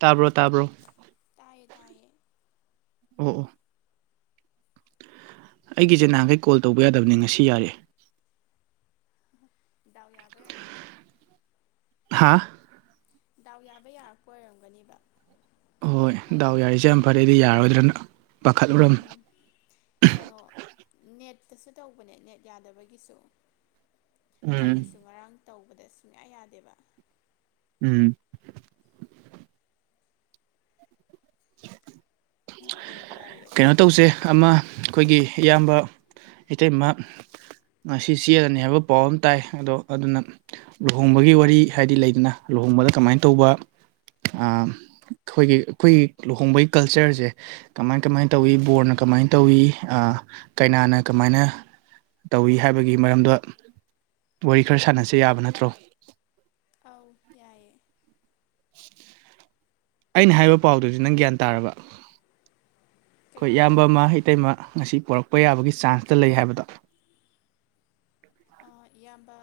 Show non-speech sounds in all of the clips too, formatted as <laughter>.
ꯇꯥꯕ꯭ꯔꯣ ꯇꯥꯕ꯭ꯔꯣ ꯇꯥꯏꯌꯦ ꯇꯥꯏꯌꯦ ꯑꯣ ꯑꯣ ꯑꯩꯒꯤꯁꯦ ꯅꯥꯍꯟꯈꯩ ꯀꯣꯜ ꯇꯧꯕ ꯌꯥꯗꯕꯅꯤ ꯉꯁꯤ ꯌꯥꯔꯛꯑꯦ ꯗꯥꯎ ꯌꯥꯕꯩ ꯑꯣꯏꯔꯝꯃꯅꯤ ꯍꯥꯥ ꯗꯥꯎ ꯌꯥꯕꯩ ꯌꯥꯔꯛꯄ ꯑꯣꯏꯔꯝꯒꯅꯤꯕ ꯍꯣꯏ ꯍꯥꯏꯗꯤ ꯗꯥꯎ ꯌꯥꯔꯤꯁꯦ ꯅꯦꯠ ꯌꯥꯝ ꯐꯔꯦ ꯑꯩꯗꯤ ꯌꯥꯔꯔꯣꯏꯗ꯭ꯔꯅ ꯄꯥꯈꯠꯂꯨꯔꯝꯅꯦ ꯎꯝ ꯀꯩꯅꯣ ꯅꯦꯠꯇꯁꯨ ꯇꯧꯕꯅꯦ ꯅꯦꯠ ꯌꯥꯗꯕꯒꯤꯁꯨ ꯎꯝ ꯑꯩꯒꯤꯁꯨ ꯉꯔꯥꯡ ꯇꯧꯕꯗ ꯁꯨꯡꯌꯥ ꯌꯥꯗꯦꯕ ꯎꯝ <unintelligible> ꯉꯍꯥꯛ ꯂꯩꯔꯒ ꯌꯥꯔꯛꯑꯦ ꯀꯩꯅꯣ ꯇꯧꯁꯦ ꯑꯃ ꯑꯩꯈꯣꯏꯒꯤ ꯏꯌꯥꯝꯕ ꯏꯇꯩꯃ ꯉꯁꯤ ꯆꯦꯜꯂꯅꯤ ꯍꯥꯏꯕ ꯄꯥꯎ ꯑꯝ ꯇꯥꯏ ꯑꯗꯣ ꯑꯗꯨꯅ ꯂꯨꯍꯣꯡꯕꯒꯤ ꯋꯥꯔꯤ ꯍꯥꯏꯗꯤ ꯂꯩꯗꯅ ꯂꯨꯍꯣꯡꯕꯗ ꯀꯃꯥꯏꯅ ꯇꯧꯕ ꯑꯥ ꯑꯩꯈꯣꯏꯒꯤ ꯑꯩꯈꯣꯏ ꯂꯨꯍꯣꯡꯕꯒꯤ ꯀꯜꯆꯔꯁꯦ ꯀꯃꯥꯏ ꯀꯃꯥꯏ ꯇꯧꯏ ꯕꯣꯔꯅ ꯀꯃꯥꯏꯅ ꯇꯧꯏ ꯀꯩꯅꯥꯅ ꯀꯃꯥꯏꯅ ꯇꯧꯏ ꯍꯥꯏꯕꯒꯤ ꯃꯔꯝꯗ ꯋꯥꯔꯤ ꯈꯔ ꯁꯥꯟꯅꯁꯤ ꯌꯥꯕ ꯅꯠꯇ꯭ꯔꯣ ꯑꯧ ꯌꯥꯏꯌꯦ <unintelligible> ꯑꯩꯅ ꯍꯥꯏꯕ ꯄꯥꯎꯗꯨꯗꯤ ꯅꯪ ꯒ꯭ꯌꯥꯟ ꯇꯥꯔꯕ ꯀꯩ ꯑꯩꯈꯣꯏ ꯄꯥꯎ ꯏꯌꯥꯝꯕ ꯑꯃ ꯏꯩꯇꯩꯃ ꯉꯁꯤ ꯄꯣꯔꯛꯄ ꯌꯥꯕꯒꯤ ꯆꯥꯟꯁꯇ ꯂꯩ ꯍꯥꯏꯕꯗꯣ ꯑꯥ ꯏꯌꯥꯝꯕ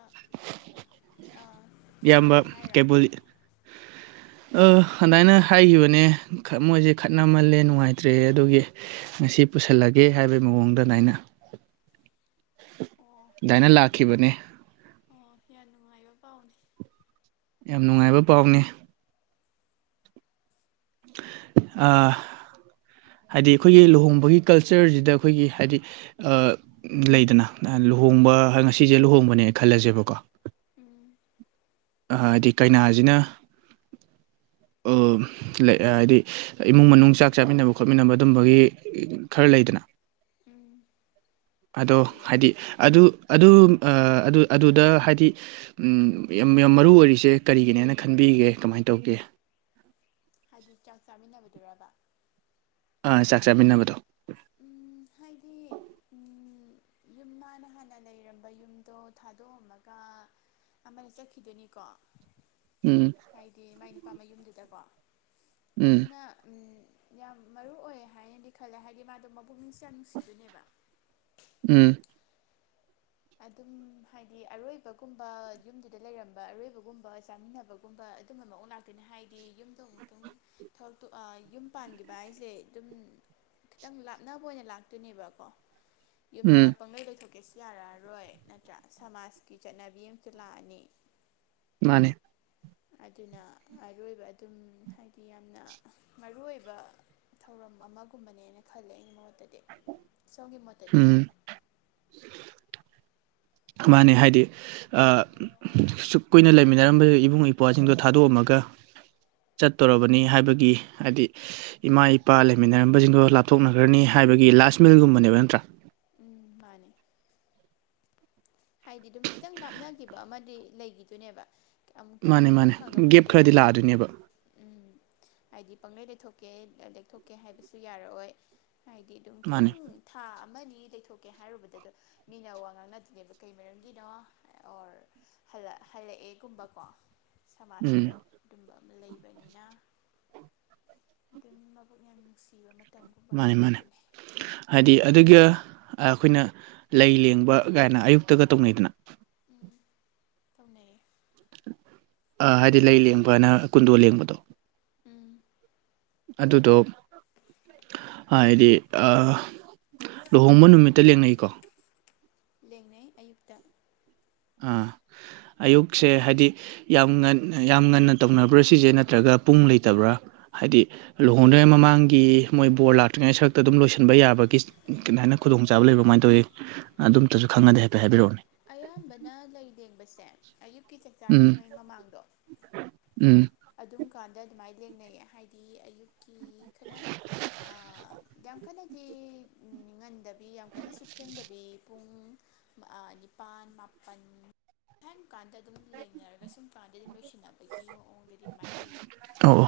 ꯏꯌꯥꯝꯕ ꯆꯦꯜꯂꯛꯀꯅꯤ ꯍꯥꯏꯔꯣ ꯀꯩꯕꯨꯜ <unintelligible> ꯑ ꯑꯗꯨꯗꯥꯏꯅ ꯍꯥꯏꯈꯤꯕꯅꯦ ꯃꯣꯏꯁꯦ ꯈꯠꯅꯃꯜꯂꯦ ꯅꯨꯡꯉꯥꯏꯇ꯭ꯔꯦ ꯑꯗꯨꯒꯤ ꯉꯁꯤ ꯄꯨꯁꯜꯂꯒꯦ ꯍꯥꯏꯕꯒꯤ ꯃꯑꯣꯡꯗ ꯑꯗꯥꯏꯅ ꯑꯣ ꯑꯗꯥꯏꯅ ꯌꯥꯝ ꯂꯥꯛꯈꯤꯕꯅꯦ ꯑꯣ ꯌꯥꯝ ꯅꯨꯡꯉꯥꯏꯕ ꯄꯥꯎꯅꯦ ꯌꯥꯝ ꯅꯨꯡꯉꯥꯏꯕ ꯄꯥꯎꯅꯤ ꯑꯥ ꯍꯥꯏꯗꯤ ꯑꯩꯈꯣꯏꯒꯤ ꯂꯨꯍꯣꯡꯕꯒꯤ ꯀꯜꯆꯔꯁꯤꯗ ꯑꯩꯈꯣꯏꯒꯤ ꯍꯥꯏꯗꯤ ꯂꯩꯗꯅ ꯂꯨꯍꯣꯡꯕ ꯉꯁꯤꯁꯦ ꯂꯨꯍꯣꯡꯕꯅꯦ ꯈꯜꯂꯁꯦꯕꯀꯣ ꯎꯝ ꯑ ꯍꯥꯏꯗꯤ ꯀꯩꯅꯥꯁꯤꯅ ꯑ ꯍꯥꯏꯗꯤ ꯏꯃꯨꯡ ꯃꯅꯨꯡ ꯆꯥꯛ ꯆꯥꯃꯤꯟꯅꯕ ꯈꯣꯠꯃꯤꯟꯅꯕ ꯑꯗꯨꯝꯕꯒꯤ ꯈꯔ ꯂꯩꯗꯅ ꯎꯝ ꯑꯗꯣ ꯂꯩꯌꯦ ꯍꯥꯏꯗꯤ ꯑꯗꯨ ꯑꯗꯨ ꯑꯗꯨꯗ ꯍꯥꯏꯗꯤ ꯎꯝ ꯌꯥꯝ ꯌꯥꯝ ꯃꯔꯨ ꯑꯣꯏꯔꯤꯁꯦ ꯀꯔꯤꯒꯤꯅꯦꯅ ꯈꯟꯕꯤꯒꯦ ꯀꯃꯥꯏꯅ ꯇꯧꯒꯦ ꯍꯥꯏꯗꯤ ꯆꯥꯛ ꯆꯥꯃꯤꯟꯅꯕꯗꯨꯔꯥꯕ ꯑꯥ ꯆꯥꯛ ꯆꯥꯃꯤꯟꯅꯕꯗꯣ ꯎꯝ ꯍꯥꯏꯗꯤ ꯎꯝ ꯌꯨꯝ ꯃꯟꯅ ꯍꯥꯟꯅ ꯂꯩꯔꯝꯕ ꯌꯨꯝꯗꯣ ꯊꯥꯗꯣꯛꯑꯝꯃꯒ ꯑꯃꯅ ꯆꯠꯈꯤꯗꯣꯏꯅꯤꯀꯣ ꯎꯝ ꯍꯥꯏꯗꯤ ꯃꯥꯏ ꯅꯨꯄꯥ ꯃꯌꯨꯝꯗꯨꯗꯀꯣ ꯎꯝ ꯑꯗꯨꯅ ꯌꯥꯝ ꯃꯔꯨ ꯑꯣꯏ ꯍꯥꯏꯅꯗꯤ ꯈꯜꯂꯦ ꯍꯥꯏꯗꯤ ꯃꯥꯗꯣ ꯃꯕꯛꯅꯤꯡꯁ ꯌꯥꯝ ꯅꯨꯡꯁꯤꯗꯣꯏꯅꯦꯕ ꯎꯝ ꯑꯗꯨꯝ ꯍꯥꯏꯗꯤ ꯑꯔꯣꯏꯕꯒꯨꯝꯕ ꯌꯨꯝꯗꯨꯗ ꯂꯩꯔꯝꯕ ꯑꯔꯣꯏꯕꯒꯨꯝꯕ ꯆꯥꯃꯤꯟꯅꯕꯒꯨꯝ ꯒꯨꯝꯕ ꯑꯗꯨꯝꯕ ꯃꯑꯣꯡ ꯂꯥꯛꯇꯣꯏꯅꯤ ꯍꯥꯏꯗꯤ ꯌꯨꯝꯗ ꯑꯃꯨꯛꯇꯪ ꯊꯕꯛꯇꯨ ꯑꯥ ꯌꯨꯝ ꯄꯥꯟꯈꯤꯕ ꯍꯥꯏꯁꯦ ꯑꯗꯨꯝ ꯈꯤꯇꯪ ꯂꯥꯞꯅꯕ ꯑꯣꯏꯅ ꯂꯥꯛꯇꯣꯏꯅꯦꯕꯀꯣ ꯌꯨꯝꯗ ꯎꯝ ꯄꯪꯂꯒꯩ ꯂꯩꯊꯣꯛꯀꯦꯁꯨ ꯌꯥꯔꯔ ꯔꯣꯏ ꯅꯠꯇ꯭ꯔꯥ ꯁꯃꯥꯖꯀꯤ ꯆꯠꯅꯕꯤ ꯑꯝꯁꯨ ꯂꯥꯛꯑꯅꯤ꯫ ꯃꯥꯅꯦ꯫ ꯑꯗꯨꯅ ꯑꯔꯣꯏꯕ ꯑꯗꯨꯝ ꯍꯥꯏꯗꯤ ꯌꯥꯝꯅ ꯃꯔꯨ ꯑꯣꯏꯕ꯫ ꯊꯧꯔꯝ ꯑꯃꯒꯨꯝꯕꯅꯦꯅ ꯈꯜꯂꯦ ꯑꯩꯒꯤ ꯃꯣꯠꯇꯗꯤ ꯁꯣꯝꯒꯤ ꯃꯣꯠꯇꯗꯤ꯫ ꯎꯝ꯫ ꯃꯥꯅꯦ ꯍꯥꯏꯗꯤ꯫ ꯑ ꯁꯨꯛ ꯀꯨꯏꯅ ꯂꯩꯃꯤꯟꯅꯔꯝꯕ ꯏꯕꯨꯡ ꯏꯄ꯭ꯋꯥꯁꯤꯡꯗꯣ ꯊꯥꯗꯣꯛꯑꯝꯃꯒ ꯆꯠꯇꯣꯔꯔꯕꯅꯤ ꯍꯥꯏꯕꯒꯤ ꯍꯥꯏꯗꯤ꯫ ꯏꯃꯥ ꯏꯄꯥ ꯂꯩꯃꯤꯟꯅꯔꯝꯕꯁꯤꯡꯗꯣ ꯂꯥꯞꯊꯣꯛꯅꯈ꯭ꯔꯅꯤ ꯍꯥꯏꯕꯒꯤ ꯂꯥꯁ ꯃꯤꯜꯒꯨꯝꯕꯅꯦꯕ ꯅꯠꯇ꯭ꯔꯥ꯫ ꯎꯝ ꯃꯥꯅꯦ꯫ ꯍꯥꯏꯗꯤ ꯑꯗꯨꯝ ꯈꯤꯇꯪ ꯂꯥꯞꯅꯈꯤꯕ ꯑꯃꯗꯤ ꯂꯩꯈꯤꯗꯨꯏꯅꯦꯕ꯫ ꯑꯃꯨꯛꯇꯪꯕꯨ ꯃꯥꯅꯦ ꯈꯣꯡ ꯃꯥꯅꯦ ꯒꯦꯞ ꯊꯥꯡꯗꯣꯛꯈ꯭ꯔꯗꯤ ꯈꯔꯗꯤ ꯅꯠꯇ꯭ꯔ꯫ ꯂꯥꯛꯑꯗꯣꯏꯅꯦꯕ ꯎꯝ ꯍꯥꯏꯗꯤ ꯄꯪꯂꯩ ꯂꯩꯊꯣꯛꯀꯦ ꯂꯦꯛꯊꯣꯛꯀꯦ ꯍꯥꯏꯕꯁꯨ ꯌꯥꯔꯛꯑꯣꯏ꯫ ꯍꯥꯏꯗꯤ ꯑꯗꯨꯝ ꯃꯥꯅꯦ ꯈꯤꯇꯪ ꯊꯥ ꯑꯃꯅꯤ ꯂꯩꯊꯣꯛꯀꯦ ꯍꯥꯏꯔꯨꯕꯗꯗ ꯃꯤꯅ ꯋꯥ ꯉꯥꯡꯅꯗꯨꯅꯦꯕ꯫ ꯀꯩ ꯃꯔꯝꯒꯤꯅꯣ ꯑꯣꯔ ꯍꯜꯂꯛ ꯍꯜꯂꯛꯑꯦꯒꯨꯝꯕꯀꯣ꯫ ꯎꯝ ꯁꯃꯥꯖꯇ ꯑꯗꯨꯝꯕ ꯑꯃ ꯂꯩꯕꯅꯤꯅ ꯑꯗꯨꯝ ꯃꯕꯨꯛ ꯌꯥꯝ ꯅꯨꯡꯁꯤꯕ ꯃ ꯇꯝꯒꯨꯝꯕ <unintelligible> ꯃꯥꯅꯦ ꯃꯥꯅꯦ ꯑꯣꯏꯗꯣꯏꯅꯦ꯫ ꯍꯥꯏꯗꯤ ꯑꯗꯨꯒ ꯑꯩꯈꯣꯏꯅ ꯂꯩ ꯂꯦꯡꯕ ꯀꯥꯏꯅ ꯑꯌꯨꯛꯇꯒ ꯇꯧꯅꯩꯗꯅ꯫ ꯎꯝ ꯇꯧꯅꯩꯌꯦ꯫ ꯑ ꯍꯥꯏꯗꯤ ꯂꯩ ꯂꯦꯡꯕꯅ ꯀꯨꯟꯗꯣ ꯂꯦꯡꯕꯗꯣ꯫ ꯎꯝ꯫ ꯑꯗꯨꯗꯣ꯫ ꯍꯥꯏꯗꯤ ꯑ ꯂꯨꯍꯣꯡꯕ ꯅꯨꯃꯤꯠꯇ ꯂꯦꯡꯅꯩꯀꯣ꯫ ꯂꯩꯡꯅꯩ ꯑꯌꯨꯛꯇ꯫ ꯑ ꯑꯌꯨꯛꯁꯦ ꯍꯥꯏꯗꯤ ꯌꯥꯝ ꯉꯟ ꯌꯥꯝ ꯉꯟꯅ ꯇꯧꯅꯕ꯭ꯔꯥ ꯁꯤꯁꯦ ꯅꯠꯇ꯭ꯔꯒ ꯄꯨꯡ ꯂꯩꯇꯕ꯭ꯔꯥ ꯍꯥꯏꯗꯤ ꯂꯨꯍꯣꯡꯗ꯭ꯔꯤꯉꯩ ꯃꯃꯥꯡꯒꯤ ꯃꯣꯏ ꯕꯣꯔ ꯂꯥꯛꯇ꯭ꯔꯤꯉꯩ ꯁꯔꯛꯇ ꯑꯗꯨꯝ ꯂꯣꯏꯁꯤꯟꯕ ꯌꯥꯕꯒꯤ <unintelligible> ꯍꯥꯏꯅ ꯈꯨꯗꯣꯡꯆꯥꯕ ꯂꯩꯕ꯭ꯔꯥ ꯀꯃꯥꯏꯅ ꯇꯧꯋꯤ ꯑꯗꯨꯝꯇꯁꯨ ꯈꯪꯉꯗꯤ ꯍꯥꯏꯐꯦꯠ ꯍꯥꯏꯕꯤꯔꯛꯎꯅꯦ꯫ ꯑꯌꯥꯝꯕꯅ ꯂꯩ ꯂꯦꯡꯕꯁꯦ ꯑꯌꯨꯛꯀꯤ ꯎꯝ ꯆꯥꯛꯆꯥꯗ꯭ꯔꯤꯉꯩ ꯃꯃꯥꯡꯗꯣ꯫ ꯎꯝ꯫ ꯑꯗꯨꯝ ꯀꯥꯟꯗ ꯑꯗꯨꯃꯥꯏꯅ ꯂꯦꯡꯅꯩꯌꯦ ꯍꯥꯏꯗꯤ ꯑꯌꯨꯛꯀꯤ ꯈꯔꯪ ꯑ ꯌꯥꯝ ꯀꯟꯅꯗꯤ ꯉꯟꯗꯕꯤ ꯌꯥꯝ ꯀꯟꯅꯁꯨ ꯊꯦꯡꯗꯕꯤ꯫ ꯄꯨꯡ ꯑ ꯅꯤꯄꯥꯟ ꯃꯥꯄꯟ꯫ <unintelligible> ꯀꯥꯟꯗ ꯑꯗꯨꯝ ꯂꯦꯡꯅꯔꯒ ꯁꯨꯝ ꯀꯥꯟꯗ ꯑꯗꯨꯝ ꯂꯣꯏꯁꯤꯟꯅꯕꯒꯤ ꯃꯑꯣꯡꯗꯗꯤ ꯑꯗꯨꯃꯥꯏ ꯎꯏꯌꯦ꯫ ꯑꯣꯑꯣ꯫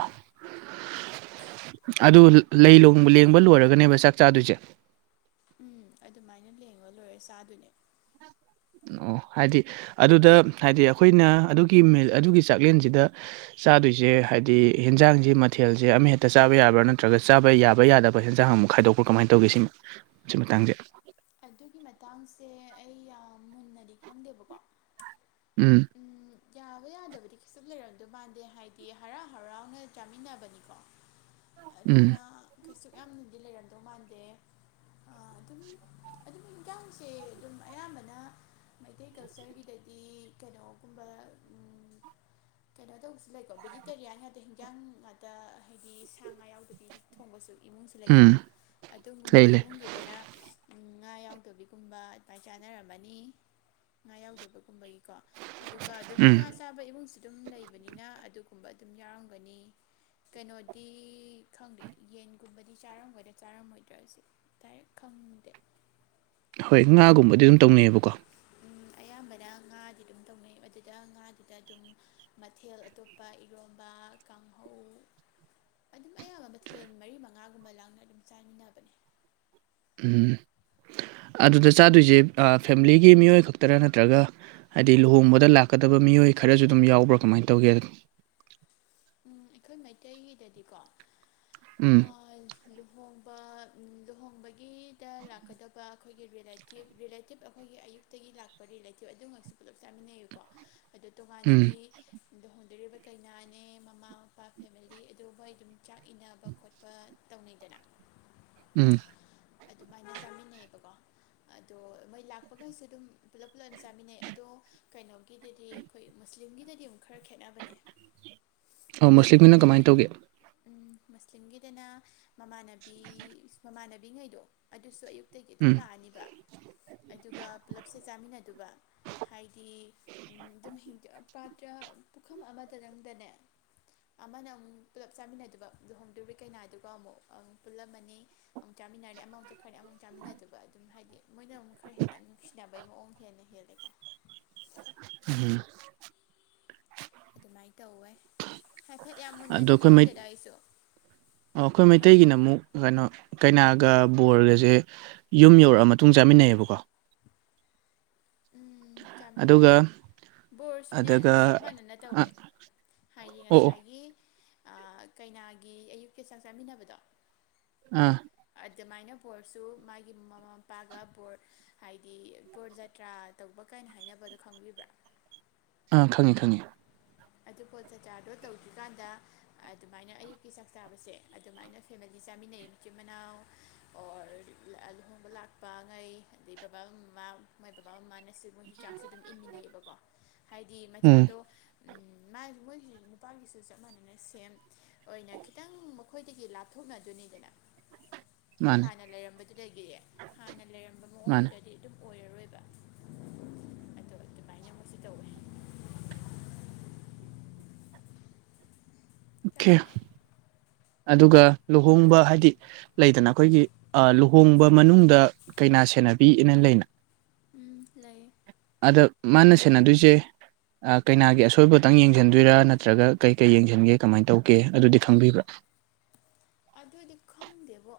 ꯑꯗꯨ ꯂꯩ ꯂꯣꯡ-ꯂꯦꯡꯕ ꯂꯣꯏꯔꯒꯅꯦꯕ ꯆꯥꯛ ꯆꯥꯗꯣꯏꯁꯦ꯫ ꯎꯝ ꯑꯗꯨꯃꯥꯏꯅ ꯂꯦꯡꯉ ꯂꯣꯏꯔ ꯆꯥꯗꯨꯏꯅꯦ꯫ ꯑꯣ ꯍꯥꯏꯗꯤ ꯑꯗꯨꯗ ꯍꯥꯏꯗꯤ ꯑꯩꯈꯣꯏꯅ ꯑꯗꯨꯒꯤ ꯃꯤꯜ ꯑꯗꯨꯒꯤ ꯆꯥꯛꯂꯦꯟꯁꯤꯗ ꯆꯥꯗꯣꯏꯁꯦ ꯍꯥꯏꯗꯤ ꯍꯦꯟꯖꯥꯡꯁꯤ ꯃꯊꯦꯜꯁꯦ ꯑꯃꯍꯦꯛꯇ ꯆꯥꯕ ꯌꯥꯕ꯭ꯔꯥ ꯅꯠꯇ꯭ꯔꯒ ꯆꯥꯕ ꯌꯥꯕ ꯌꯥꯗ ꯕ ꯍꯦꯟꯁꯥꯡ ꯑꯃꯨꯛ ꯈꯥꯏꯗꯣꯛꯄ꯭ꯔ ꯀꯃꯥꯏꯅ ꯇꯧꯒꯦ ꯁꯤ ꯁꯤ ꯃꯇꯥꯡꯁꯦ꯫ ꯑꯗꯨꯒꯤ ꯃꯇꯥꯡꯁꯦ ꯑꯩ ꯌꯥꯝ ꯃꯨꯟꯅꯗꯤ ꯈꯪꯗꯦꯕꯀꯣ꯫ ꯎꯝ꯫ ꯌꯥꯕ ꯌꯥꯗꯕꯗꯤ ꯀꯩꯁꯨꯝ ꯂꯩꯔꯝꯗꯣꯏ ꯃꯥꯟꯗꯦ ꯍꯥꯏꯗꯤ ꯍꯔꯥꯎ ꯍꯔꯥꯎꯅ ꯆꯥꯃꯤꯟꯅꯕꯅꯤꯀꯣ꯫ ꯎꯝ ꯑꯗꯨꯅ ꯀꯩꯁꯨꯛ ꯌꯥꯝꯅꯗꯤ ꯂꯩꯔꯝꯗꯧ ꯃꯥꯟꯗꯦ꯫ ꯑꯗꯨꯝ ꯑꯗꯨꯝ ꯏꯟꯖꯥꯡꯁꯦ ꯑꯗꯨꯝ ꯑꯌꯥꯝꯕꯅ ꯃꯩꯇꯩ ꯀꯜꯆꯔꯒꯤꯗꯗꯤ ꯀꯩꯅꯣꯒꯨꯝꯕ ꯀꯩꯅꯣ ꯇꯧꯕꯁꯨ ꯂꯩꯀꯣ ꯚꯦꯖꯤꯇꯦꯔꯤꯌꯥꯟ ꯍꯥꯏꯗ ꯍꯤꯟꯖꯥꯡ ꯉꯥꯛꯇ ꯍꯥꯏꯗꯤ ꯁꯥ ꯉꯥ ꯌꯥꯎꯗꯗꯤ ꯊꯣꯡꯕꯁꯨ ꯏꯃꯨꯡꯁꯨ ꯂꯩꯀꯣ ꯎꯝ ꯑꯗꯨꯒꯨꯝꯕ ꯂꯩ ꯂꯩ ꯏꯃꯨꯡꯒꯤꯗꯅ ꯉꯥ ꯌꯥꯎꯗꯕꯤꯒꯨꯝꯕ ꯑꯗꯨꯃꯥꯏ ꯆꯥꯅꯔꯝꯃꯅꯤ ꯉꯥ ꯌꯥꯎꯗꯕꯒꯨꯝꯕꯒꯤ ꯀꯣ ꯑꯗꯨꯒ ꯑꯗꯨꯝ ꯎꯝ ꯉꯥ ꯆꯥꯕ ꯏꯃꯨꯡꯁꯨ ꯑꯗꯨꯝ ꯂꯩꯕꯅꯤꯅ ꯑꯗꯨꯒꯨꯝꯕ ꯑꯗꯨꯝ ꯌꯥꯎꯔꯝꯒꯅꯤ ꯀꯩꯅꯣꯗꯤ ꯈꯪꯗꯦ ꯌꯦꯟꯒꯨꯝꯕꯗꯤ ꯆꯥꯔꯝꯒꯗ꯭ꯔꯥ ꯆꯥꯔꯝꯃꯣꯏꯗ꯭ꯔꯁꯦ ꯗꯥꯏꯔꯦꯛ ꯈꯪꯗꯦ ꯍꯣꯏ ꯉꯥꯒꯨꯝꯕꯗꯤ ꯑꯗꯨꯝ ꯇꯧꯅꯩꯌꯦꯕꯀꯣ ꯎꯝ ꯑꯌꯥꯝꯕꯅ ꯉꯥꯗꯤ ꯑꯗꯨꯝ ꯇꯧꯅꯩ ꯑꯗꯨꯗ ꯉꯥꯗꯨꯗ ꯑꯗꯨꯝ ꯃꯊꯦꯜ ꯑꯇꯣꯞꯄ ꯏꯔꯣꯝꯕ ꯀꯥꯡꯍꯧ ꯑꯗꯨꯝ ꯑꯌꯥꯝꯕ ꯃꯊꯦꯟ ꯃꯔꯤ ꯃꯉꯥꯒꯨꯝꯕ ꯂꯥꯡꯅ ꯑꯗꯨꯝ ꯆꯥꯃꯤꯟꯅꯕꯅꯦ ꯎꯝ ꯑꯗꯨꯗ ꯆꯥꯗꯣꯏꯁꯦ ꯑ ꯐꯦꯃꯤꯂꯤꯒꯤ ꯃꯤꯑꯣꯏ ꯈꯛꯇꯔꯥ ꯅꯠꯇ꯭ꯔꯒ ꯍꯥꯏꯗꯤ ꯂꯨꯍꯣꯡꯕꯗ ꯂꯥꯛꯀꯗꯕ ꯃꯤꯑꯣꯏ ꯈꯔꯁꯨ ꯑꯗꯨꯝ ꯌꯥꯎꯕ꯭ꯔꯥ ꯀꯃꯥꯏ ꯇꯧꯒꯦ ꯑꯩꯈꯣꯏ ꯃꯩꯇꯩꯒꯤꯗꯗꯤꯀꯣ ꯎꯝ ꯂꯨꯍꯣꯡꯕ ꯂꯨꯍꯣꯡꯕꯒꯤꯗ ꯂꯥꯛꯀꯗꯕ ꯑꯩꯈꯣꯏꯒꯤ ꯔꯤꯂꯦꯇꯤꯞ ꯔꯤꯂꯦꯇꯤꯞ ꯑꯩꯈꯣꯏꯒꯤ ꯑꯌꯨꯛ ꯇꯒꯤ ꯂꯥꯛꯄ ꯔꯤꯂꯦꯇꯤꯚ ꯑꯗꯨꯃꯛꯁꯨ ꯄꯨꯜꯂꯞ ꯆꯥꯃꯤꯟꯅꯩꯌꯦꯀꯣ ꯑꯗꯨ ꯎꯝ ꯇꯣꯉꯥꯟꯅꯗꯤ ꯂꯧꯍꯣꯡꯗꯣꯔꯤꯕ ꯀꯩꯅꯥꯅꯦ ꯃꯃꯥ ꯃꯄꯥ ꯐꯦꯃꯤꯂꯤ ꯑꯗꯨ ꯃꯣꯏ ꯑꯗꯨꯝ ꯆꯥꯛ ꯏꯟꯅꯕ ꯈꯣꯠꯄ ꯇꯧꯅꯩꯗꯅ ꯎꯝ ꯑꯗꯨꯃꯥꯏꯅ ꯆꯥꯃꯤꯟꯅꯩꯌꯦꯕꯀꯣ ꯑꯗꯣ ꯃꯣꯏ ꯂꯥꯛꯄꯒꯁꯨ ꯑꯗꯨꯝ ꯄꯨꯂꯞ ꯄꯨꯂꯞ ꯆꯥꯃꯤꯟꯅꯩ ꯑꯗꯣ ꯀꯩꯅꯣꯒꯤꯗꯗꯤ ꯑꯩꯈꯣꯏ ꯃꯨꯁꯂꯤꯝꯒꯤꯗꯗꯤ ꯑꯃꯨꯛ ꯈꯔ ꯈꯦꯠꯅꯕꯅꯦ ꯑꯣ ꯃꯨꯁꯂꯤꯝꯒꯤꯅ ꯃꯨꯁꯂꯤꯝꯒꯤꯗꯅ ꯀꯃꯥꯏꯅ ꯇꯧꯒꯦ ꯎꯝ ꯃꯨꯁꯂꯤꯝꯒꯤꯗꯅ ꯃꯃꯥꯟꯅꯕꯤ ꯃꯃꯥꯟꯅꯕꯤꯉꯩꯗꯣ ꯑꯗꯨꯁꯨ ꯑꯌꯨꯛ ꯇꯒꯤ ꯑꯗꯨꯝ ꯎꯝ ꯂꯥꯛꯑꯅꯤꯕ ꯑꯗꯨꯒ ꯄꯨꯂꯞꯁꯦ ꯆꯥꯃꯤꯟꯅꯗꯕ ꯍꯥꯏꯗꯤ ꯑꯗꯨꯝ ꯄꯥꯇ꯭ꯔ ꯄꯨꯈꯝ ꯑꯃꯗꯗꯪꯗꯅꯦ ꯑꯃꯅ ꯑꯃꯨꯛ ꯄꯨꯂꯞ ꯆꯥꯃꯤꯟꯅꯗꯣꯏꯕ ꯂꯨꯍꯣꯡꯗꯨꯔꯤ ꯀꯩꯅꯥꯗꯨꯒ ꯑꯃꯨꯛ ꯄꯨꯜꯂꯝꯃꯅꯤ ꯑꯃꯨꯛ ꯆꯥꯃꯤꯟꯅꯔꯦ ꯑꯃꯐꯨꯛ ꯆꯠꯈꯔꯦ ꯑꯃꯨꯐꯨꯛ ꯆꯥꯃꯤꯟꯅꯗꯕ ꯑꯗꯨꯝ ꯍꯥꯏꯗꯤ ꯃꯣꯏꯅ ꯑꯃꯨꯛ ꯈꯔ ꯍꯦꯟꯅ ꯅꯨꯡꯁꯤꯅꯕꯩ ꯃꯑꯣꯡ ꯍꯦꯟꯅ ꯍꯦꯜꯂꯦꯀꯣ ꯎꯝ ꯗꯨꯃꯥꯏ ꯇꯧꯋꯦ ꯍꯥꯏꯐꯦꯠ ꯌꯥꯝ ꯑꯗꯣ ꯃꯨꯟꯅꯗꯤ ꯑꯩꯈꯣꯏ ꯃꯩ ꯈꯪꯗꯦꯗ ꯑꯩꯁꯨ ꯑꯣ ꯑꯩꯈꯣꯏ ꯏꯃꯥꯅ ꯃꯩꯇꯩꯒꯤꯅ ꯑꯃꯨꯛ ꯀꯩꯅꯣ ꯀꯩꯅꯥꯒ ꯕꯣꯔꯒꯁꯦ ꯌꯨꯝ ꯌꯧꯔꯛꯑ ꯃꯇꯨꯡ ꯆꯥꯃꯤꯟꯅꯩꯌꯦꯕꯀꯣ ꯎꯝ ꯆꯥꯃꯤꯟꯅꯩ ꯑꯗꯨꯒ ꯕꯣꯔꯁꯨꯅꯦ ꯑꯗꯨꯒ ꯆꯞ ꯃꯥꯟꯅꯅ ꯑ ꯇꯧꯋꯦ ꯍꯥꯏꯌꯦ ꯑꯣ ꯑꯣ ꯉꯁꯥꯏꯒꯤ ꯀꯩꯅꯥꯒꯤ ꯑꯌꯨꯛꯀꯤ ꯆꯥꯛ ꯆꯥꯃꯤꯟꯅꯕꯗꯣ ꯑꯥ ꯑꯗꯨꯃꯥꯏꯅ ꯕꯣꯔꯁꯨ ꯃꯥꯒꯤ ꯃꯃꯥ ꯃꯄꯥꯒ ꯕꯣꯔ ꯍꯥꯏꯗꯤ ꯕꯣꯔ ꯖꯇ꯭ꯔꯥ ꯇꯧꯕ ꯀꯥꯏꯅ ꯍꯥꯏꯅꯕꯗꯣ ꯈꯪꯕꯤꯕ꯭ꯔꯥ ꯑꯥ ꯈꯪꯉꯤ ꯈꯪꯉꯤ ꯑꯗꯨ ꯕꯣꯔ ꯖꯥꯇꯔꯗꯣ ꯇꯧꯗ꯭ꯔꯤꯀꯥꯟꯗ ꯑꯗꯨꯃꯥꯏꯅ ꯑꯌꯨꯛꯀꯤ ꯆꯥꯛ ꯆꯥꯕꯁꯦ ꯑꯗꯨꯃꯥꯏꯅ ꯐꯦꯃꯤꯂꯤ ꯆꯥꯃꯤꯟꯅꯩ ꯃꯆꯤꯟ ꯃꯅꯥꯎ ꯑꯣꯔ ꯂꯨꯍꯣꯡꯕ ꯂꯥꯛꯄ ꯉꯩ ꯑꯗꯩ ꯕꯕꯥ ꯃꯃꯥ ꯃꯣꯏ ꯕꯕꯥ ꯃꯃꯥꯅꯁꯨ ꯃꯣꯏꯁꯨ ꯆꯥꯛꯁꯦ ꯑꯗꯨꯝ ꯏꯟꯃꯤꯟꯅꯩꯌꯦꯕꯀꯣ ꯍꯥꯏꯗꯤ ꯎꯝ ꯃꯆꯥꯗꯣ ꯃꯥꯥꯏ ꯃꯣꯏꯁꯤ ꯅꯨꯄꯥꯒꯤꯁꯨ ꯆꯞ ꯃꯥꯟꯅꯅ ꯁꯦꯝ ꯑꯣꯏꯅ ꯈꯤꯇꯪ ꯃꯈꯣꯏꯗꯒꯤ ꯂꯥꯞꯊꯣꯛꯅꯗꯣꯏꯅꯤꯗꯅ ꯃꯥꯅꯦ ꯍꯥꯟꯅ ꯂꯩꯔꯝꯕꯗꯨꯗꯒꯤ ꯍꯥꯟꯅ ꯂꯩꯔꯝꯕ ꯃꯥꯅꯦ ꯃꯑꯣꯡꯗꯨꯗꯗꯤ ꯑꯗꯨꯝ ꯑꯣꯏꯔꯔꯣꯏꯕ ꯑꯗꯣ ꯑꯗꯨꯃꯥꯏꯅꯃꯛꯨꯁꯨ ꯇꯧꯌꯦ ꯆꯞ ꯑꯣꯀꯦ ꯃꯥꯟꯅꯩ ꯑꯗꯨꯒ ꯂꯨꯍꯣꯡꯕ ꯍꯥꯏꯗꯤ ꯂꯩꯗꯅ ꯑꯩꯈꯣꯏꯒꯤ ꯑ ꯂꯨꯍꯣꯡꯕ ꯃꯅꯨꯡꯗ ꯀꯩꯅꯥ ꯁꯦꯟꯅꯕꯤꯑꯅ ꯂꯩꯅ ꯎꯝ ꯂꯩꯌꯦ ꯑꯗ ꯃꯥꯅ ꯁꯦꯟꯅꯗꯣꯏꯖꯦ ꯑ‌ꯀꯩꯅꯥꯒꯤ ꯑꯁꯣꯏꯕꯇꯪ ꯌꯦꯡꯖꯟꯗꯣꯏꯔꯥ ꯅꯠꯇ꯭ꯔꯒ ꯀꯩ ꯀꯩ ꯌꯦꯡꯖꯟꯒꯦ ꯀꯃꯥꯏꯅ ꯇꯧꯒꯦ ꯑꯗꯨꯗꯤ ꯈꯪꯕꯤꯕ꯭ꯔꯥ ꯑꯗꯨꯗꯤ ꯈꯪꯗꯦꯕꯣ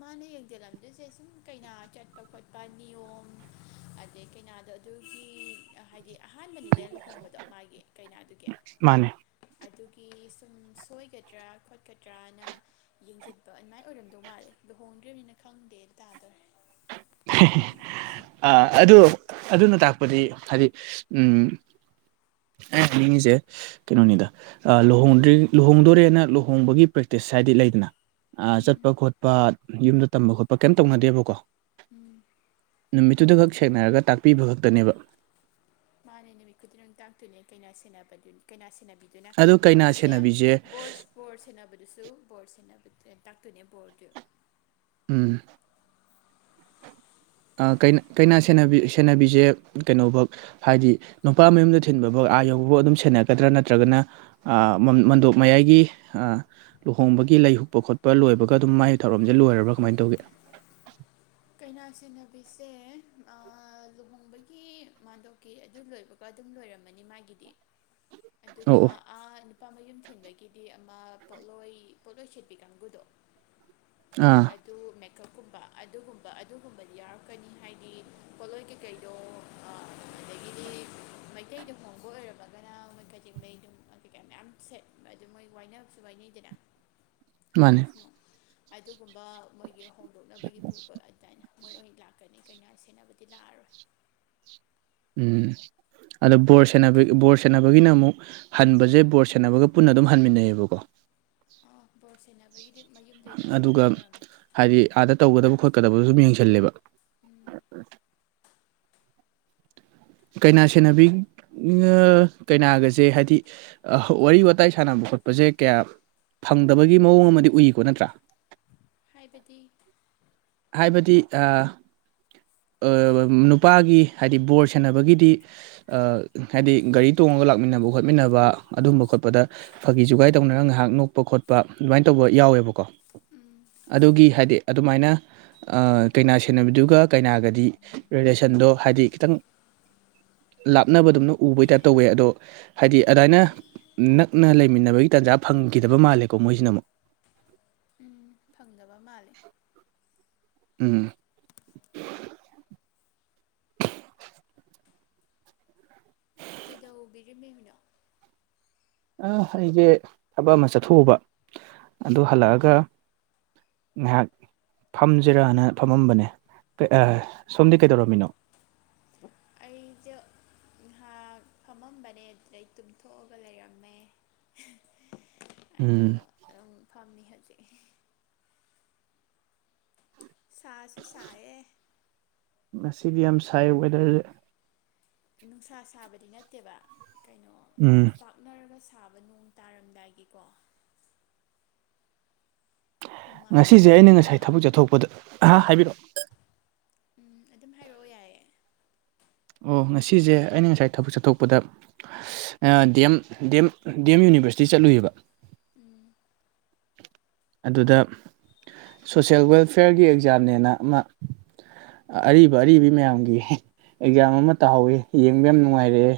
ꯃꯥꯅ ꯌꯦꯡꯖꯜꯂꯝꯗꯣꯏꯁꯦ ꯁꯨꯝ ꯀꯩꯅꯥ ꯆꯠꯄ ꯈꯣꯠ ꯄꯥ ꯅꯤꯌꯣꯝ ꯑꯗꯩ ꯀꯩꯅꯗꯣ ꯑꯗꯨꯒꯤ ꯍꯥꯏ ꯗꯤ ꯑꯍꯥꯟꯕꯅꯤꯗ ꯂꯨꯍꯣꯡꯕꯗꯣ ꯃꯥꯒꯤ ꯀꯩꯅꯥꯗꯨꯒꯤ ꯃꯥꯅꯦ ꯑꯗꯨꯒꯤ ꯁꯨꯝ ꯁꯣꯏꯒꯗ꯭ꯔꯥ ꯈꯣꯠꯀꯗ꯭ꯔꯅ ꯌꯦꯡꯖꯤꯟꯄ ꯑꯗꯨꯃꯥꯏꯅ ꯑꯣꯏꯔꯝꯗꯧ ꯃꯥꯜꯂꯦ ꯍꯣꯡꯗ꯭ꯔꯔꯤꯕꯅꯤꯅ ꯈꯪꯗꯦ ꯗꯨ ꯇꯥꯗꯣꯔꯦ ꯑ ꯑꯗꯨ ꯑꯗꯨꯅ ꯇꯥꯛꯄꯗꯤ ꯍꯥꯏꯗꯤ ꯎꯝ ꯑꯩ ꯍꯥꯏꯅꯤꯡꯉꯤꯖꯦ ꯀꯩꯅꯣꯅꯤꯗ ꯑ ꯂꯨꯍꯣꯡꯗ꯭ꯔꯤ ꯂꯨꯍꯣꯡꯗꯣꯔꯦꯅ ꯂꯨꯍꯣꯡꯕꯒꯤ ꯄ꯭ꯔꯦꯛꯇꯤꯁ ꯍꯥꯏꯗꯤ ꯂꯩꯗꯅ ꯑ ꯆꯠꯄ ꯈꯣꯠꯄ ꯌꯨꯝꯗ ꯇꯝꯕ ꯈꯣꯠꯄ ꯀꯩꯝ ꯇꯧꯅꯗꯦꯕꯀꯣ ꯎꯝ ꯅꯨꯃꯤꯠꯇꯨꯗ ꯈꯛ ꯁꯦꯡꯅꯔꯒ ꯇꯥꯛꯄꯤꯕ ꯈꯛꯇꯅꯦꯕ ꯃꯥꯅꯦ ꯅꯨꯃꯤꯠ ꯈꯨꯗꯤꯡꯔꯡ ꯇꯥꯛꯇꯨꯅꯦ ꯀꯩꯅ ꯁꯦꯟꯅꯕ ꯗꯨ ꯀꯩꯅꯥ ꯁꯦꯟꯅꯕꯤ ꯗꯨꯅ ꯑꯗꯣ ꯀꯩꯅꯥ ꯑꯣꯔ ꯁꯦꯝ ꯁꯦꯟꯅꯕꯤꯁꯦ ꯕꯣꯔꯁ ꯕꯣꯔ ꯁꯦꯟꯅꯕꯗꯨꯁꯨ ꯕꯣꯔ ꯁꯦꯟꯅꯕ ꯇꯥꯛꯇꯣꯏꯅꯦ ꯕꯣꯔꯗꯨ ꯎꯝ ꯑ ꯀꯩꯅ ꯀꯩꯅ ꯁꯦꯟꯅꯕꯤ ꯁꯦꯟꯅꯕꯤꯁꯦ ꯀꯩꯅꯣꯕꯧ ꯍꯥꯏꯗꯤ ꯅꯨꯄꯥ ꯃꯌꯨꯝꯗ ꯊꯤꯟꯕꯕꯧ ꯑꯥ ꯌꯧꯕꯕꯧ ꯑꯗꯨꯝ ꯁꯦꯟꯅꯒꯗ꯭ꯔꯥ ꯅꯠꯇ꯭ꯔꯒꯅ ꯑ ꯃꯟ ꯃꯟꯗꯣꯞ ꯃꯌꯥꯏꯒꯤ ꯑ ꯂꯨꯍꯣꯡꯕꯒꯤ ꯂꯩ ꯍꯨꯛꯄ ꯈꯣꯠꯄ ꯂꯣꯏꯕꯒ ꯑꯗꯨꯝ ꯃꯥꯏ ꯊꯧꯔꯝꯖꯦ ꯂꯣꯏꯔꯕꯥ ꯀꯃꯥꯏ ꯇꯧꯒꯦ ꯀꯩꯅꯥ ꯁꯦꯟꯅꯕꯤꯁꯦ ꯑ ꯂꯨꯍꯣꯡꯕꯒꯤ ꯃꯥꯟꯗꯣꯞꯀꯤ ꯑꯗꯨ ꯂꯣꯏꯕ ꯑꯗꯨꯝ ꯂꯣꯏꯔꯝꯃꯅꯤ ꯃꯥꯒꯤꯗꯤ <inaudible> ꯑꯗꯨꯒ ꯑꯧ ꯑꯥ ꯅꯨꯄꯥ ꯃꯌꯨꯝ ꯊꯤꯟꯕꯒꯤꯗꯤ ꯑꯃ ꯄꯣꯠꯂꯣꯏ ꯄꯣꯠꯂꯣꯏ ꯁꯦꯠꯄꯤ ꯀꯥꯡꯒꯨꯗꯣ ꯑꯥ ꯇꯨ ꯃꯦꯛꯀꯞꯀꯨꯝꯕ ꯑꯗꯨꯒꯨꯝ ꯑꯗꯨꯒꯨꯝꯕꯗꯤ ꯌꯥꯎꯔꯛꯀꯅꯤ ꯍꯥꯏꯗꯤ ꯄꯣꯠꯂꯣꯏ ꯀꯩꯀꯩꯗꯣ ꯑ‌ ꯑꯗꯒꯤꯗꯤ ꯇꯩꯗ ꯍꯣꯡꯕ ꯑꯣꯏꯔꯝꯃꯒꯅ ꯃꯣꯏ ꯀꯖꯦꯡ ꯂꯩꯩ ꯑꯗꯨꯝ ꯀꯩꯀꯩ ꯃꯌꯥꯝ ꯁꯦꯠ ꯑꯗꯨꯝ ꯃꯣꯏ ꯋꯥꯏꯅꯕꯁꯨ ꯋꯥꯏꯅꯩꯗꯅ <inaudible> ꯗ꯭ꯔꯦꯁꯅꯣꯡ ꯑꯗꯨꯒꯨꯝꯕ ꯃꯣꯏꯒꯤ ꯍꯣꯡꯗꯣꯛꯅꯕꯒꯤ ꯄꯨꯕ ꯑꯗꯥꯏꯅ ꯃꯣꯏ ꯑꯣꯏꯅ ꯂꯥꯛꯀꯅꯤ ꯀꯩꯅ ꯁꯦꯟꯅꯕꯗꯤ ꯂꯥꯛꯑꯔꯣꯏ ꯎꯝ ꯑꯗꯣ ꯕꯣꯔ ꯁꯦꯟꯅꯕ ꯕꯣꯔ ꯁꯦꯟꯅꯕꯒꯤꯅ ꯑꯃꯨꯛ ꯍꯟꯕꯖꯦ ꯕꯣꯔ ꯁꯦꯟꯅꯕꯒ ꯄꯨꯟꯅ ꯑꯗꯨꯝ ꯍꯟꯃꯤꯟꯅꯩꯌꯦꯕꯀꯣ ꯑ ꯕꯣꯔ ꯁꯦꯟꯅꯕꯒꯤꯗꯤ ꯃꯌꯨꯝꯗꯩ ꯂꯥꯛꯃꯤꯟꯅꯕꯩ ꯑꯗꯨꯒ ꯑꯣꯏꯒꯅꯤ ꯍꯥꯏꯗꯤ ꯑꯥꯗ ꯇꯧꯒꯗꯕ ꯈꯣꯠꯀꯗꯕ ꯁꯨꯝ ꯌꯦꯡꯁꯜꯂꯦꯕ ꯎꯝ ꯀꯩꯅꯥ ꯁꯦꯟꯅꯕꯤ ꯉꯥ ꯀꯩꯅꯥꯒꯁꯦ ꯍꯥꯏꯗꯤ ꯋꯥꯔꯤ ꯋꯥꯇꯥꯏ ꯁꯥꯟꯅꯕ ꯈꯣꯠꯄꯖꯦ ꯀꯌꯥ ꯐꯪꯗꯕꯒꯤ ꯃꯑꯣꯡ ꯑꯃꯗꯤ ꯎꯏꯀꯣ ꯅꯠꯇ꯭ꯔꯥ ꯍꯥꯏꯕꯗꯤ ꯍꯥꯏꯕꯗꯤ ꯑꯥ ꯑ ꯅꯨꯄꯥꯒꯤ ꯍꯥꯏꯗꯤ ꯕꯣꯔ ꯁꯦꯟꯅꯕꯒꯤꯗꯤ ꯑ ꯍꯥꯏꯗꯤ ꯒꯥꯔꯤ ꯇꯣꯡꯉꯒ ꯂꯥꯛꯃꯤꯟꯅꯕ ꯈꯣꯠꯃꯤꯟꯅꯕ ꯑꯗꯨꯝꯕ ꯈꯣꯠꯄꯗ ꯐꯥꯒꯤ ꯖꯨꯒꯥꯏ ꯇꯧꯅꯔꯒ ꯉꯥꯏꯍꯥꯛ ꯅꯣꯛꯄ ꯈꯣꯠꯄ ꯑꯗꯨꯃꯥꯏꯅ ꯇꯧꯕ ꯌꯥꯎꯋꯦꯕꯀꯣ ꯎꯝ ꯑꯗꯨꯒꯤ ꯍꯥꯏꯗꯤ ꯑꯗꯨꯃꯥꯏꯅ ꯑ ꯀꯩꯅꯥ ꯁꯦꯟꯅꯕꯤꯗꯨꯒ ꯀꯩꯅꯥꯒꯗꯤ ꯔꯤꯂꯦꯁꯟꯗꯣ ꯍꯥꯏꯗꯤ ꯈꯤꯇꯪ ꯂꯥꯞꯅꯕꯗꯨꯝꯅ ꯎꯕꯩ ꯇꯥꯏꯞ ꯇꯧꯋꯦ ꯑꯗꯣ ꯍꯥꯏꯗꯤ ꯑꯗꯥꯏꯅ ꯅꯛꯅ ꯂꯩꯃꯤꯟꯅꯕꯒꯤ ꯇꯟꯖꯥ ꯐꯪꯈꯤꯗꯕ ꯃꯥꯜꯂꯦꯀꯣ ꯃꯣꯏꯖꯤꯅ ꯑꯃꯨꯛ ꯎꯝ ꯐꯪꯗꯕ ꯃꯥꯜꯂꯦ ꯎꯝ <inaudible> ꯀꯩꯗꯧꯕꯤꯔꯤꯃꯤꯃꯤꯅꯣ ꯑ ꯑꯩꯖꯦ ꯊꯕꯛ ꯑꯃ ꯆꯠꯊꯣꯛꯎꯕ ꯑꯗꯨ ꯍꯜꯂꯛꯑꯒ ꯉꯥꯏꯍꯥꯛ ꯐꯝꯖꯤꯔꯅ ꯐꯝꯃꯝꯕꯅꯦ ꯑ ꯁꯣꯝꯗꯤ ꯀꯩꯗꯧꯔꯝꯃꯤꯅꯣ ꯑꯩꯖꯨ ꯉꯍꯥꯛ ꯐꯝꯃꯝꯕꯅꯦ ꯑꯗꯨꯗꯩ ꯇꯨꯝꯊꯣꯛꯑꯒ ꯂꯩꯔꯝꯃꯦ <inaudible> ꯑꯗꯨꯒ ꯑꯗꯨꯝ ꯐꯝꯃꯤ ꯍꯧꯖꯤꯛ ꯁꯥꯁꯨ ꯁꯥꯏꯌꯦ ꯉꯁꯤꯗꯤ ꯌꯥꯝ ꯁꯥꯏ ꯋꯦꯗ꯭ꯔꯖ‌ꯦ ꯅꯨꯡꯁꯥ ꯁꯥꯕꯗꯤ ꯅꯠꯇꯦꯕ ꯀꯩꯅꯣ ꯎꯝ ꯑꯣꯝꯆꯥꯛ ꯎꯅꯔꯒ ꯁꯥꯕ ꯅꯣꯡ ꯇꯥꯔꯝꯗꯥꯏꯒꯤꯀꯣ ꯍꯨꯃꯥꯡ ꯉꯁꯤꯖ‌ꯦ ꯑꯩꯅ ꯁꯧꯔꯤꯔꯥ ꯉꯁꯥꯏ ꯊꯕꯛ ꯆꯠꯊꯣꯛꯄꯗ ꯑꯍ ꯍꯥꯏꯕꯤꯔ‌ꯣ ꯎꯝ ꯑꯗꯨꯝ ꯍꯥꯏꯔꯛꯑꯣ ꯌꯥꯏꯌꯦ ꯑꯣ ꯉꯁꯤꯖ‌ꯦ ꯑꯩꯅ ꯉꯁꯥꯏ ꯊꯕꯛ ꯆꯠꯊꯣꯛꯄꯗ ꯑ ꯗꯤꯑꯦꯝ ꯗꯦꯝ ꯗꯤꯑꯦꯝ ꯌꯨꯅꯤꯚ꯭ꯔꯁꯤꯇꯤ ꯆꯠꯂꯨꯏꯕ ꯎꯝ ꯑꯗꯨꯗ ꯁꯣꯁꯦꯜ ꯋꯦꯜꯐꯤꯌ꯭ꯔꯒꯤ ꯑꯦꯛꯖꯥꯝꯅꯦꯅ ꯑꯃ ꯑꯔꯤꯕ ꯑꯔꯤꯕꯤ ꯃꯌꯥꯝꯒꯤ ꯑꯦꯛꯖꯥꯝ ꯑꯃ ꯇꯥꯍꯧꯋꯤ ꯌꯦꯡꯕ ꯌꯥꯝ ꯅꯨꯡꯉꯥꯏꯔꯛꯑꯦ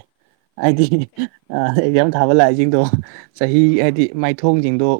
ꯑꯥꯏꯗꯤ ꯀꯩ ꯑ ꯑꯦꯛꯖꯥꯝ ꯊꯥꯕ ꯂꯥꯛꯏꯖꯤꯡꯗꯣ ꯆꯍꯤ ꯍꯥꯏꯗꯤ ꯃꯥꯏꯊꯣꯡꯖꯤꯡꯗꯣ